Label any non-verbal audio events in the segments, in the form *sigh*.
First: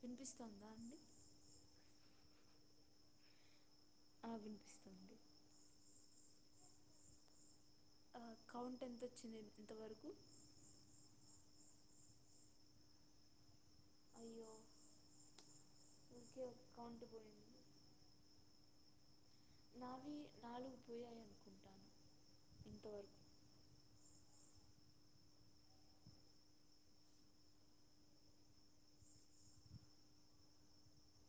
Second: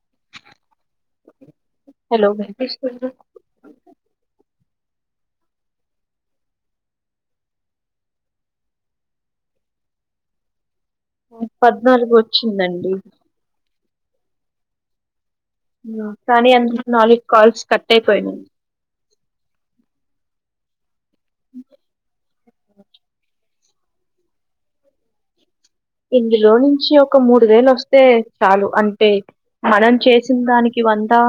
వినిపిస్తుందా అండి హలో ఆ వినిపిస్తుంది *inaudible* పద్నాలుగు వచ్చిందండి కానీ అందులో నాలుగు కాల్స్ కట్ అయిపోయినయ్ *inaudible* అంట ఇంతవరకు ఇందులో నుంచి ఒక మూడు వేలు వస్తే చాలు అంటే మనం చేసిన దానికి వందా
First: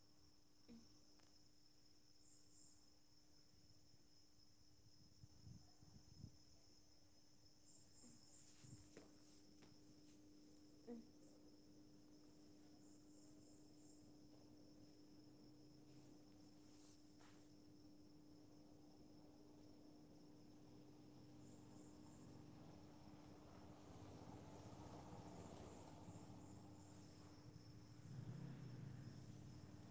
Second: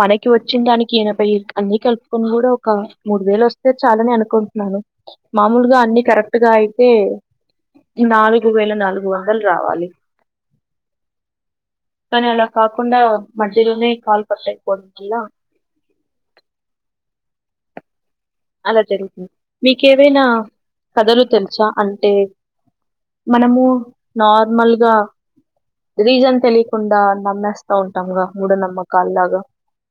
మనకి వచ్చిన దానికి ఏనబై అన్ని కలుపుకొని కూడా ఒక మూడు వేలు వస్తే చాలని అనుకుంటున్నా మామూలుగా అన్ని కరెక్ట్ గా అయితే నాలుగు వేల నాలుగు వందలు రావాలి కాని అలా కాకుండా మధ్యలోనే కల్ పట్ట పోదిగా అలా జరుగుతుంది మీకేవైనా కథలు తెలుసా అంటే మనము నార్మల్గా రీజన్ తెలియకుండా నమ్మేస్తా ఉంటాంగా మూఢనమ్మకాలలాగా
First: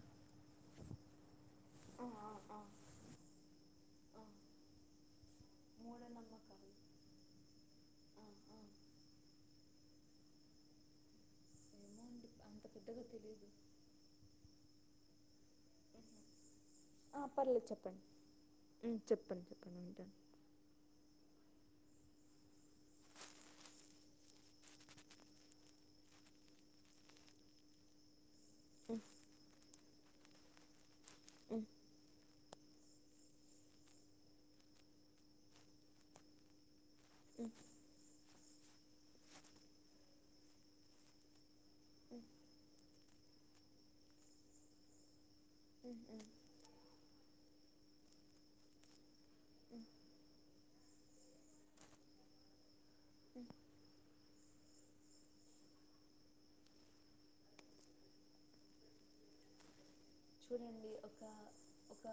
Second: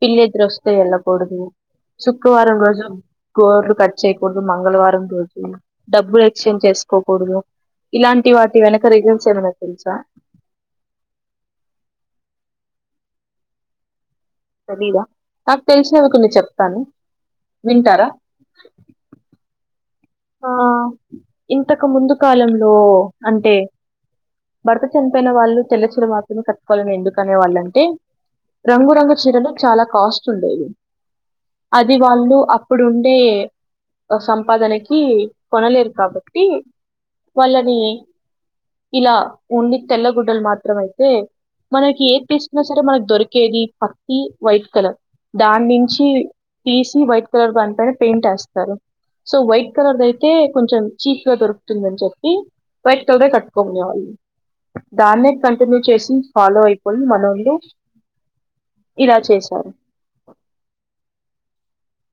పిల్లిఎదురొస్తే ఎలా కూడదు శుక్రవారం రోజు గోర్లు కట్ చేయకూడదు మంగళవారం రోజు డబ్బులు ఎక్స్చేంజ్ చేసుకోకూడదు ఇలాంటి వాటి వెనక రిజన్స్ ఏమన్నా తెలుసా ఏమో అండి అంత పెద్దగా తెలీదు నాకు తెలిసినవి కొన్ని చెప్తాను ఆ పర్లేదు చెప్పండి వింటారా ఉమ్, చెప్పండి చెప్పండి వింటాను ఆ ఇంతకు ముందు కాలంలో అంటే భర్త చనిపోయిన వాళ్ళు తెల్లచీర మాత్రమే కట్టుకోవాలని ఎందుకనే వాళ్ళంటే రంగురంగు చీరలు చాలా కాస్ట్ ఉండేవి అది వాళ్ళు అప్పుడు ఉండే సంపాదనకి కొనలేరు కాబట్టి వాళ్ళని ఇలా ఓన్లీ తెల్ల గుడ్డలు మాత్రమే అయితే మనకి ఏ తీస్తున్నా సరే మనకు దొరికేది పత్తి వైట్ కలర్ దాని నుంచి తీసి వైట్ కలర్ దానిపైన పెయింట్ వెస్తారు సో వైట్ కలర్ దయితే కొంచెం చీప్ గా దొరుకుతుందని చెప్పి వైట్ కలర్ కట్టుకునేవాళ్లు దాన్నే కంటిన్యూ చేసి ఫాలో అయిపోయి మనందు ఇలా చేశారు చూడండి ఒక ఒక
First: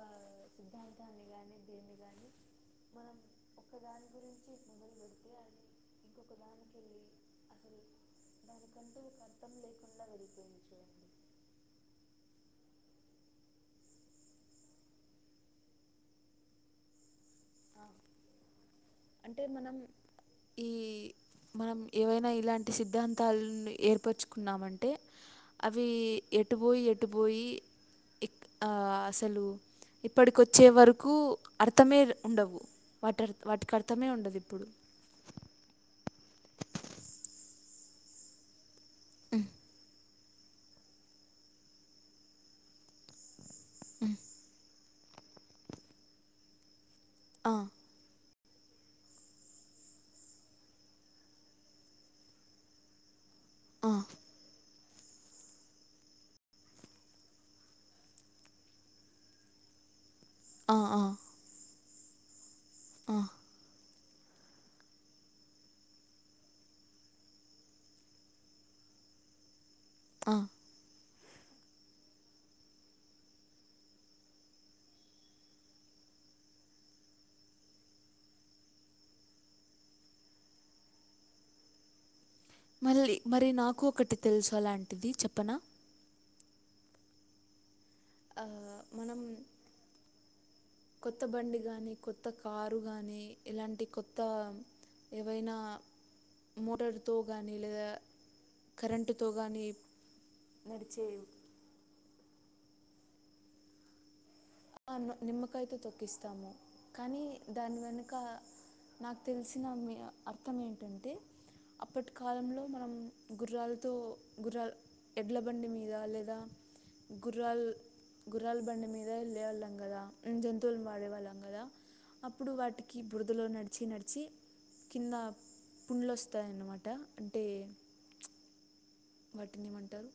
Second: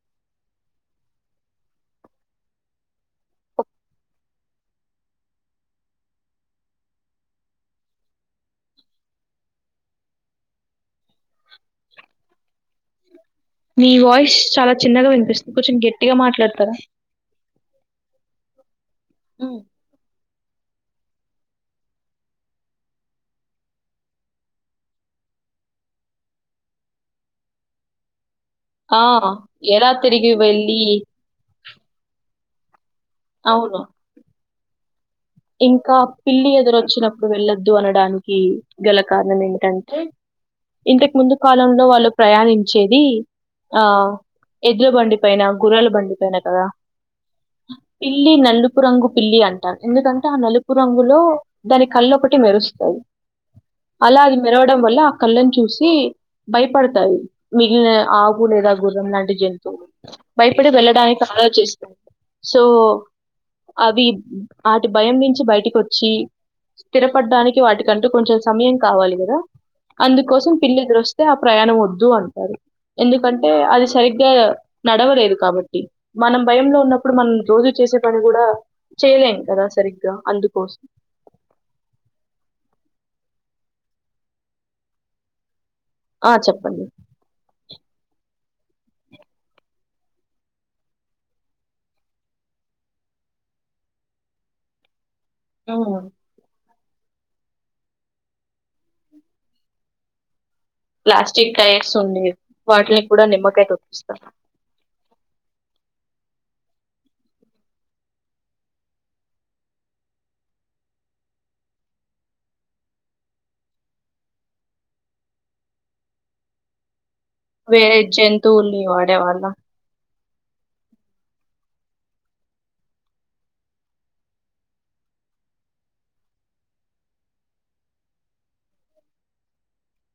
సిద్ధాంతాన్ని కాని దీన్ని కాని మనం ఒక దాని గురించి మొదలు పెడితే అని అ దానికంటూ ఒక అర్థం లేకుండా వెళ్ళిపోయింది చూడండి మీ వాయిస్ చాలా చిన్నగా వినిపిస్తుంది కొంచెం గట్టిగా మాట్లాడతారా అంటే మనం ఈ మనం ఏవైనా ఇలాంటి సిద్ధాంతాలను ఏర్పరచుకున్నామంటే అవి ఎటు పోయి ఎటు పోయి ఆ అసలు ఎలా తిరిగి ఇప్పటికోచీ వెళ్ళి ఎవరకు అర్థమే ఉండవు వాటిర్ వాటికి అవును. అర్థమే ఉండదు ఇప్పుడు ఇంకా పిల్లి ఎదురుచ్చినప్పుడు వెళ్లొద్దు అనడానికి గల కారణం ఏమింటంటే ఇంతకు ముందు కాలంలో వాళ్ళు ప్రయాణించేది ఆ ఎద్ల బండి పైనా గుర్రాల బండి పైనా కదా ఆ పిల్లి నలుపు రంగు పిల్లి అంటాను ఎందుకంటే ఆ నలుపు రంగులో దాని కళ్ళు ఒకటి మెరుస్తాయి అలా అది మెరవడం వల్ల ఆ కళ్ళని చూసి భయపడతాయి మిగిలిన ఆకు లేదా గుర్రం లాంటి జంతువులు భయపడి ఆ, ఆ, వెళ్ళడానికి ఆలోచిస్తది సో ఆ, అవి వాటి భయం నుంచి బయటికి వచ్చి స్థిరపడడానికి వాటికంటూ కొంచెం సమయం కావాలి కదా ఆ. అందుకోసం పిల్లిఎదురో స్తే ఆ ప్రయాణం వద్దు అంటారు ఎందుకంటే అది సరిగ్గా నడవలేదు కాబట్టి మనం భయంలో ఉన్నప్పుడు మనం రోజు చేసే పని కూడా చేయలేను కదా సరిగ్గా అందుకోసం మళ్ళీ మరి నాకు ఒకటి తెలుసు అలాంటిది చెప్పనా ఆ చెప్పండి ఆ మనం కొత్త బండి కానీ కొత్త కారు గానీ ఇలాంటి కొత్త ఏవైనా మోటార్తో కానీ లేదా కరెంటుతో కానీ నడిచే ప్లాస్టిక్ టైర్స్ ఉండి వాటిని కూడా నిమ్మకాయ తొప్పిస్తారు నిమ్మకాయితో తొక్కిస్తాము కానీ దాని వెనుక నాకు తెలిసిన అర్థం ఏంటంటే అప్పటి కాలంలో మనం గుర్రాలతో గుర్రాలు ఎడ్ల బండి మీద లేదా వేరే జంతువుల్ని వాడే వా దేవళ్లంగద జంతువులు వాడేవాళ్ళం కదా అప్పుడు వాటికి బురదలో నడిచి నడిచి కింద పుండ్లు వస్తాయన్నమాట అంటే వాటిని ఏమంటారు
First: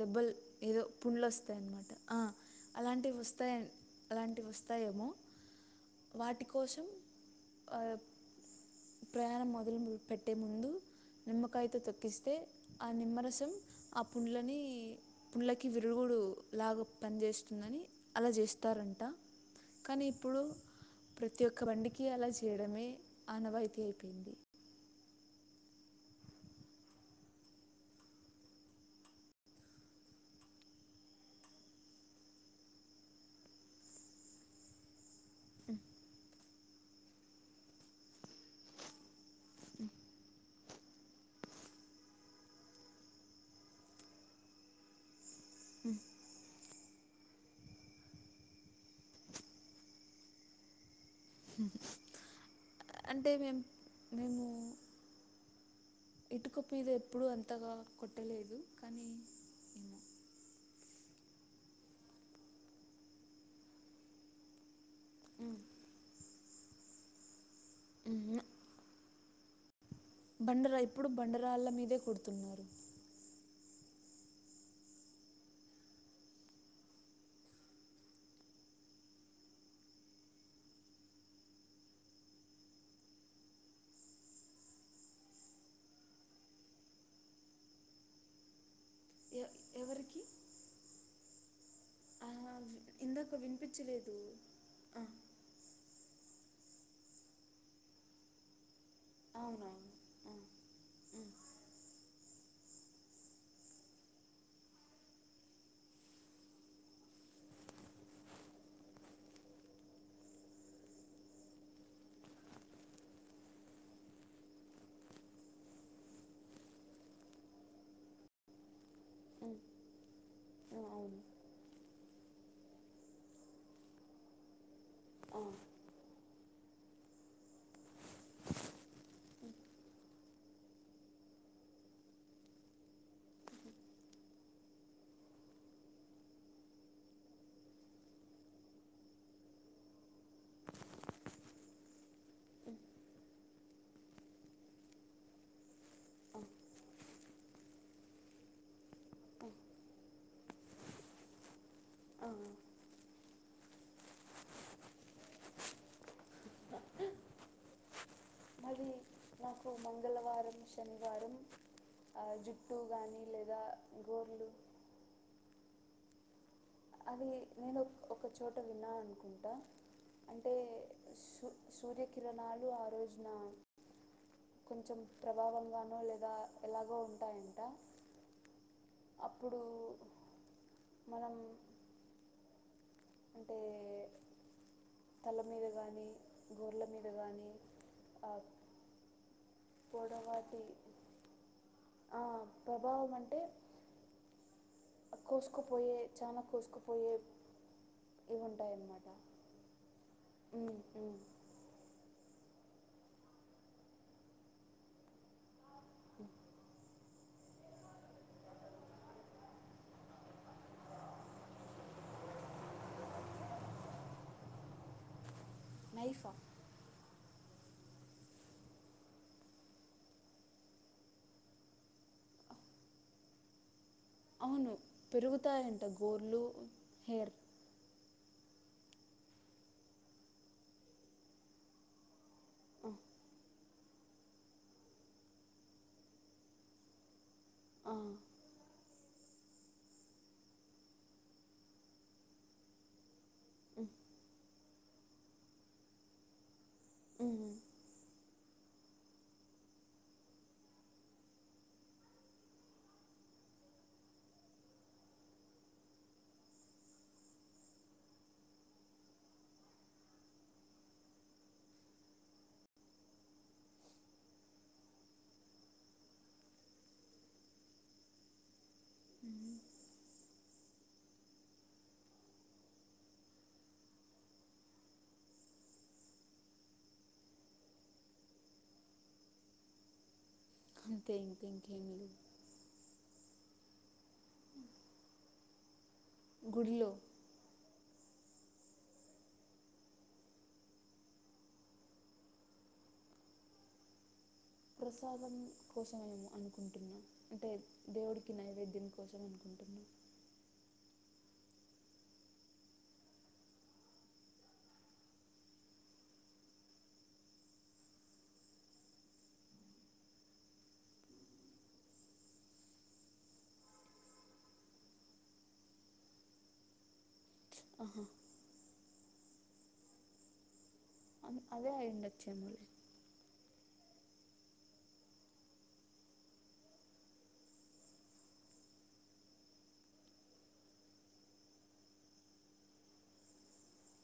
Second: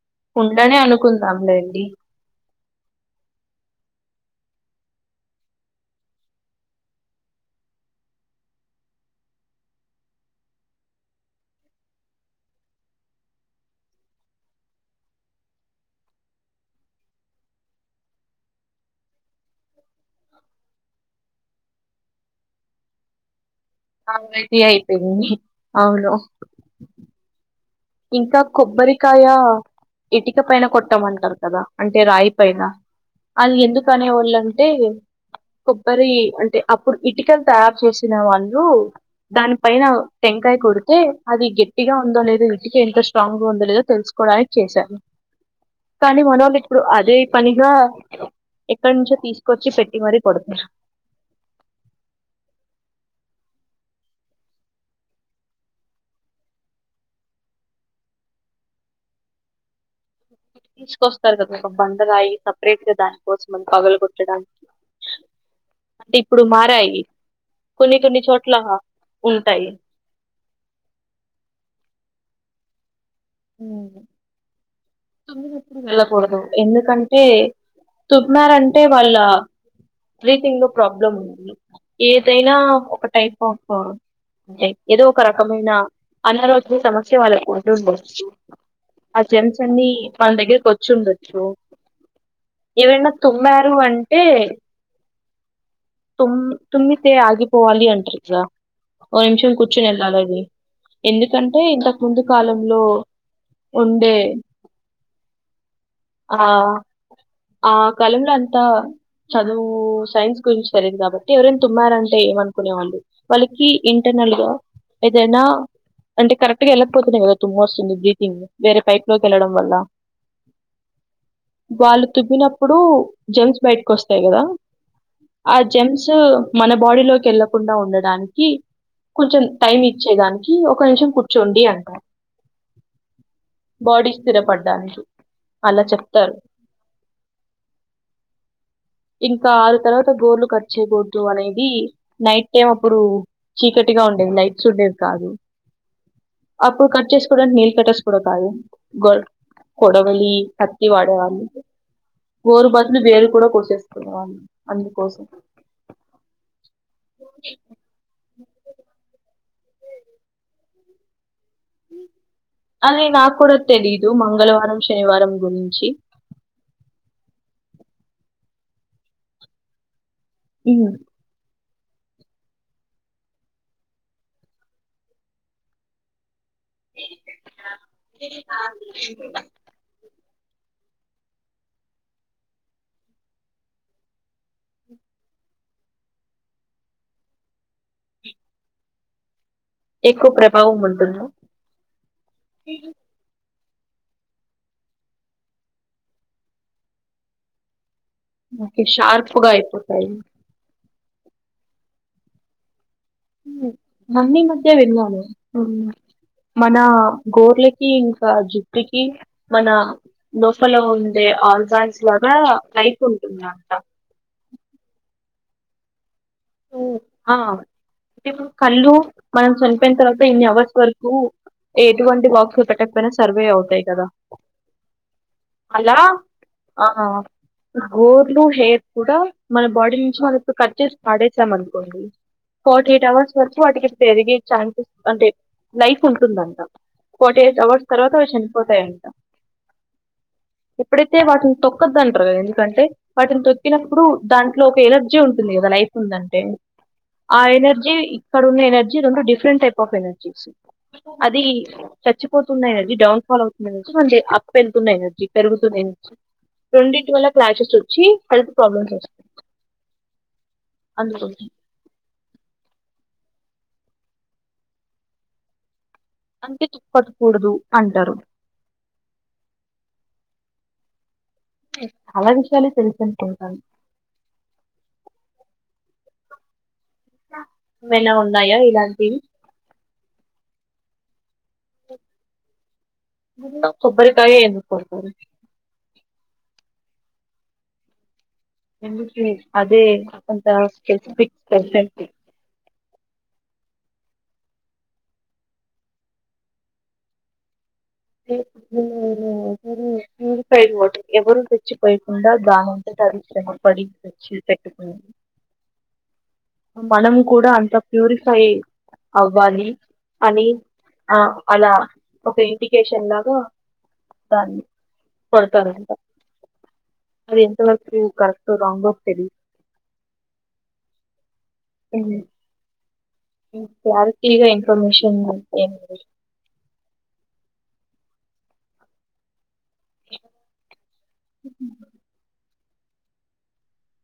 దెబ్బలు ఉండనే ఏదో పుండ్లు అనుకుందాంలేండి వస్తాయన్నమాట అలాంటివి వస్తాయ అలాంటివి వస్తాయేమో వాటి కోసం ఆయ్ ప్రయాణం మొదలు పెట్టే ముందు నిమ్మకాయతో తొక్కిస్తే ఆ నిమ్మరసం ఆ పుండ్లని పుండ్లకి విరుగుడు లాగా పనిచేస్తుంది అని అలా చేస్తారంట కానీ ఇప్పుడు ప్రతి ఒక్క బండికి అలా చేయడమే ఆనవాయితీ అయిపోయింది అన్వాయితీ అయిపోయింది అవును ఇంకా కొబ్బరికాయ ఇటుక పైన కొట్టామంటారు కదా అంటే రాయి పైన అది ఎందుకు అనేవాళ్ళంటే కొబ్బరి అంటే అప్పుడు ఇటుకలు తయారు చేసిన వాళ్ళు దాని పైన టెంకాయ కొడితే అది గట్టిగా ఉందో లేదో ఇ ఎంత స్ట్రాంగ్ గా ఉందో లేదో తెలుసుకోవడానికి చేశారు కానీ మన వాళ్ళ ఇప్పుడు అదే పనిగా ఎక్కడ నుంచో తీసుకొచ్చి పెట్టి మరీ కొడతుారు అంటే మేము మేము ఇటుక మీద ఎప్పుడూ అంతగా కొట్టలేదు కానీ ఏమో తీసుకొస్తారు కదా ఒక బండరాయి సపరేట్ గా దానికోసం అని పగల కొట్టడానికి ఉ అంటే ఇప్పుడు మారాయి కొన్ని కొన్ని చోట్ల ఉంటాయి బండరా ఇప్పుడు బండరాళ్ళ మీదే కొడుతున్నారు తొర *unintelligible* వెళ్ళకూడదు ఎందుకంటే చెప్నారంటే వాళ్ళ బ్రీతింగ్ లో ప్రాబ్లమ్ ఉన్నది ఏదైనా ఒక టైప్ ఆఫ్ అ ఏదో ఒక రకమైన అనారోగ్య సమస్య వాళ్ళకు ఉంటుంది ఆ ఎ- జెర్న్స్ అన్ని ఎవరికి మన దగ్గరకి వచ్చుండొచ్చు ఆ, ఏవైనా ఇందాక తుమ్మారు వినిపించలేదు అంటే తమ్ తుమ్మితే ఆగిపోవాలి అంట్రగా ఓ నిమిషం కూర్చుని వెళ్ళాలండి ఎందుకంటే ఇంతకు ముందు కాలంలో ఉండే ఆ ఆ కాలంలో అంతా చదువు సైన్స్ గురించి తెలీదు కాబట్టి ఎవరైనా తుమ్మారంటే ఏమనుకునే వాళ్ళు వాళ్ళకి ఇంటర్నల్ గా ఏదైనా అంటే కరెక్ట్గా వెళ్ళకపోతున్నాయి కదా తుమ్మ వస్తుంది బ్రీతింగ్ వేరే పైప్ లోకి వెళ్ళడం వల్ల వాళ్లు తుమ్మినప్పుడు జర్మ్స్ బయటకు వస్తాయి కదా ఆ జెమ్స్ మన బాడీలోకి వెళ్ళకుండా ఉండడానికి కొంచెం టైం ఇచ్చేదానికి ఒక నిమిషం కూర్చోండి అంటారు బాడీ స్థిరపడ్డానికి అలా చెప్తారు ఇంకా ఆరు తర్వాత గోర్లు కట్ చేయకూడదు అనేది నైట్ టైం అప్పుడు చీకటిగా ఉండేది లైట్స్ ఉండేది కాదు అప్పుడు కట్ చేసుకోవడానికి నెయిల్ కటర్స్ కూడా కాదు గో కొడవలి కత్తి వాడేవాళ్ళు గోరు బదులు వేరు కూడా కోసేసుకునేవాళ్లు అందుకోసం *inaudible* మరి నాకు మంగళవారం శనివారం ఆ, జుట్టు అదే కానీ నాకు కూడా లేదా తెలిదు గోర్లు మంగళవారం శనివారం గురి చి అది నేను ఒక చోట విన్నాను అనుకుంటా మ్మ్ సూర్యకిిరణాలు ఆ రోజున కొంచెం ప్రభావంగానో లేదా ఎలాగో ఉంటాయంట అప్పుడు మనం అంటే తల మీద కానీ గోర్ల మీద కానీ ఎక్కువ ప్రభావం ఉంటుందా ఆ ప్రభావం అంటే కోసుకుపోయే చాలా కోసుకుపోయే ఇవి ఓకే ఉంటాయన్నమాట షార్ప్ గా అయిపోతాయి మొన్న ఈమధ్య వెళ్లాను మన గోర్లకి ఇంకా జుట్టుకి మన లోపల ఉండే ఆర్గాన్స్ కి అ లైఫ్ ఉంటుందంట నైఫ్ హ ఆ అంటే కళ్ళు మనం చనిపోయిన తర్వాత ఇన్ని అవర్స్ వరకు ఎటువంటి బాక్స్లు పెట్టకపోయినా సర్వే అవుతాయి కదా అవును పెరుగుతాయంట అలా గోర్లు హెయిర్ అంటే గోర్లు ఆ హెయిర్ కూడా మన బాడీ నుంచి మనం కట్ చేసి పాడేసాం అనుకోండి ఫార్టీ ఎయిట్ అవర్స్ వరకు వాటికి పెరిగే ఛాన్సెస్ అంటే లైఫ్ ఉంటుందంట ఫోర్టీ ఎయిట్ అవర్స్ తర్వాత అవి చనిపోతాయంట ఎప్పుడైతే వాటిని తొక్కొదు అంటారు కదా ఎందుకంటే వాటిని తొక్కినప్పుడు దాంట్లో ఒక ఎనర్జీ ఉంటుంది కదా లైఫ్ ఉందంటే ఆ ఎనర్జీ ఇక్కడ ఉన్న ఎనర్జీ రెండు డిఫరెంట్ టైప్ ఆఫ్ ఎనర్జీస్ అది చచ్చిపోతున్న ఎనర్జీ డౌన్ ఫాల్ అవుతుంది ఎనర్జీ మే అప్ వెళ్తున్న ఎనర్జీ పెరుగుతుంది రెండిటి వల్ల ప్లాసెస్ వచ్చి హెల్త్ ప్రాబ్లమ్స్ వస్తాయి అందుకనే అందుకే తొక్కకూడదు అంటారు మ్మ్ అలాంటి విషయాలు తెలిసి ఉంటాయి మా ఏమైనా ఉన్నాయా ఇలాంటివి అంతే ఇంకేంటివి అండి గుడిలో కొబ్బరికాయ ఎందుకు కొడతారు గులో ఎందుకు అదే కొంత స్పెసిఫిక్ ప్రెసెంట్ ప్రసాదం కోసం అనుకుంటున్నా అంటే దేవుడికి నైవేద్యం కోసం అనుకుంటున్నా ప్యూరిఫైడ్ వాటర్ ఎవరు తెచ్చిపోయకుండా దానంతట అది శ్రమపడి వచ్చి పెట్టుకొని మనము కూడా అంత ప్యూరిఫై అవ్వాలి అని ఆ అలా ఒక ఇంటి కేషన్ దాకా దాన్ని కొడతారాంట అది ఎంతవరకు కరెక్టో రాంగో తెలిదు అ అదే అయిండచ్చేమోలే ఇంకా క్లారిటీగా ఇన్ఫర్మేషన్ అ *unintelligible* ఉహు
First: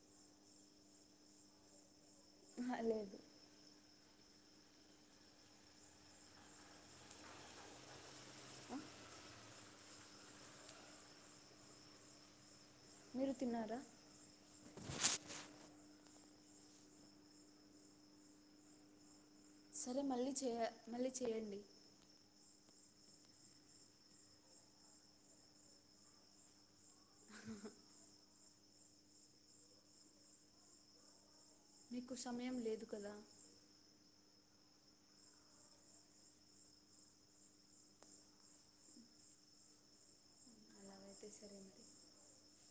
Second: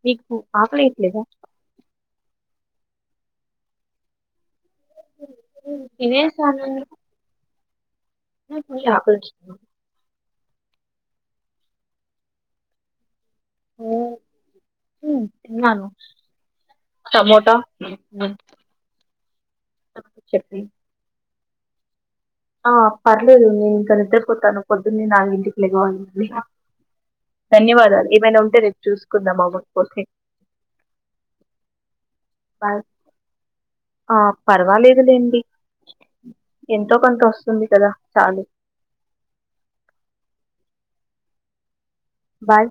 మీకు ఆకలే ఏట్లేదా ఆహ లేదు ఇవే సా నన్న నాకు ఫుల్గా ఆకలి అచ్చింది మీరు తిన్నారా? ఉమ్మ్ తిన్నాను టమోటా సరే మళ్ళీ చేయ చెప్పి మళ్ళీ చేయండి. ఆ పర్లేదు నేను ఇంకా నిద్రపోతాను పొద్దున్నే నాల్గింటికి లేగవాలి అని హ్ ధన్యవాదాలు ఏమైనా ఉంటే రేపు చూసుకుందాం అవ్వకపోతే మీకు సమయం లేదు కదా? పర్వాలేదు లేండి ఎంతో కొంతొ అస్త్ ఒస్తుంది కదా చాలు అయితే సరే అండి బాయ్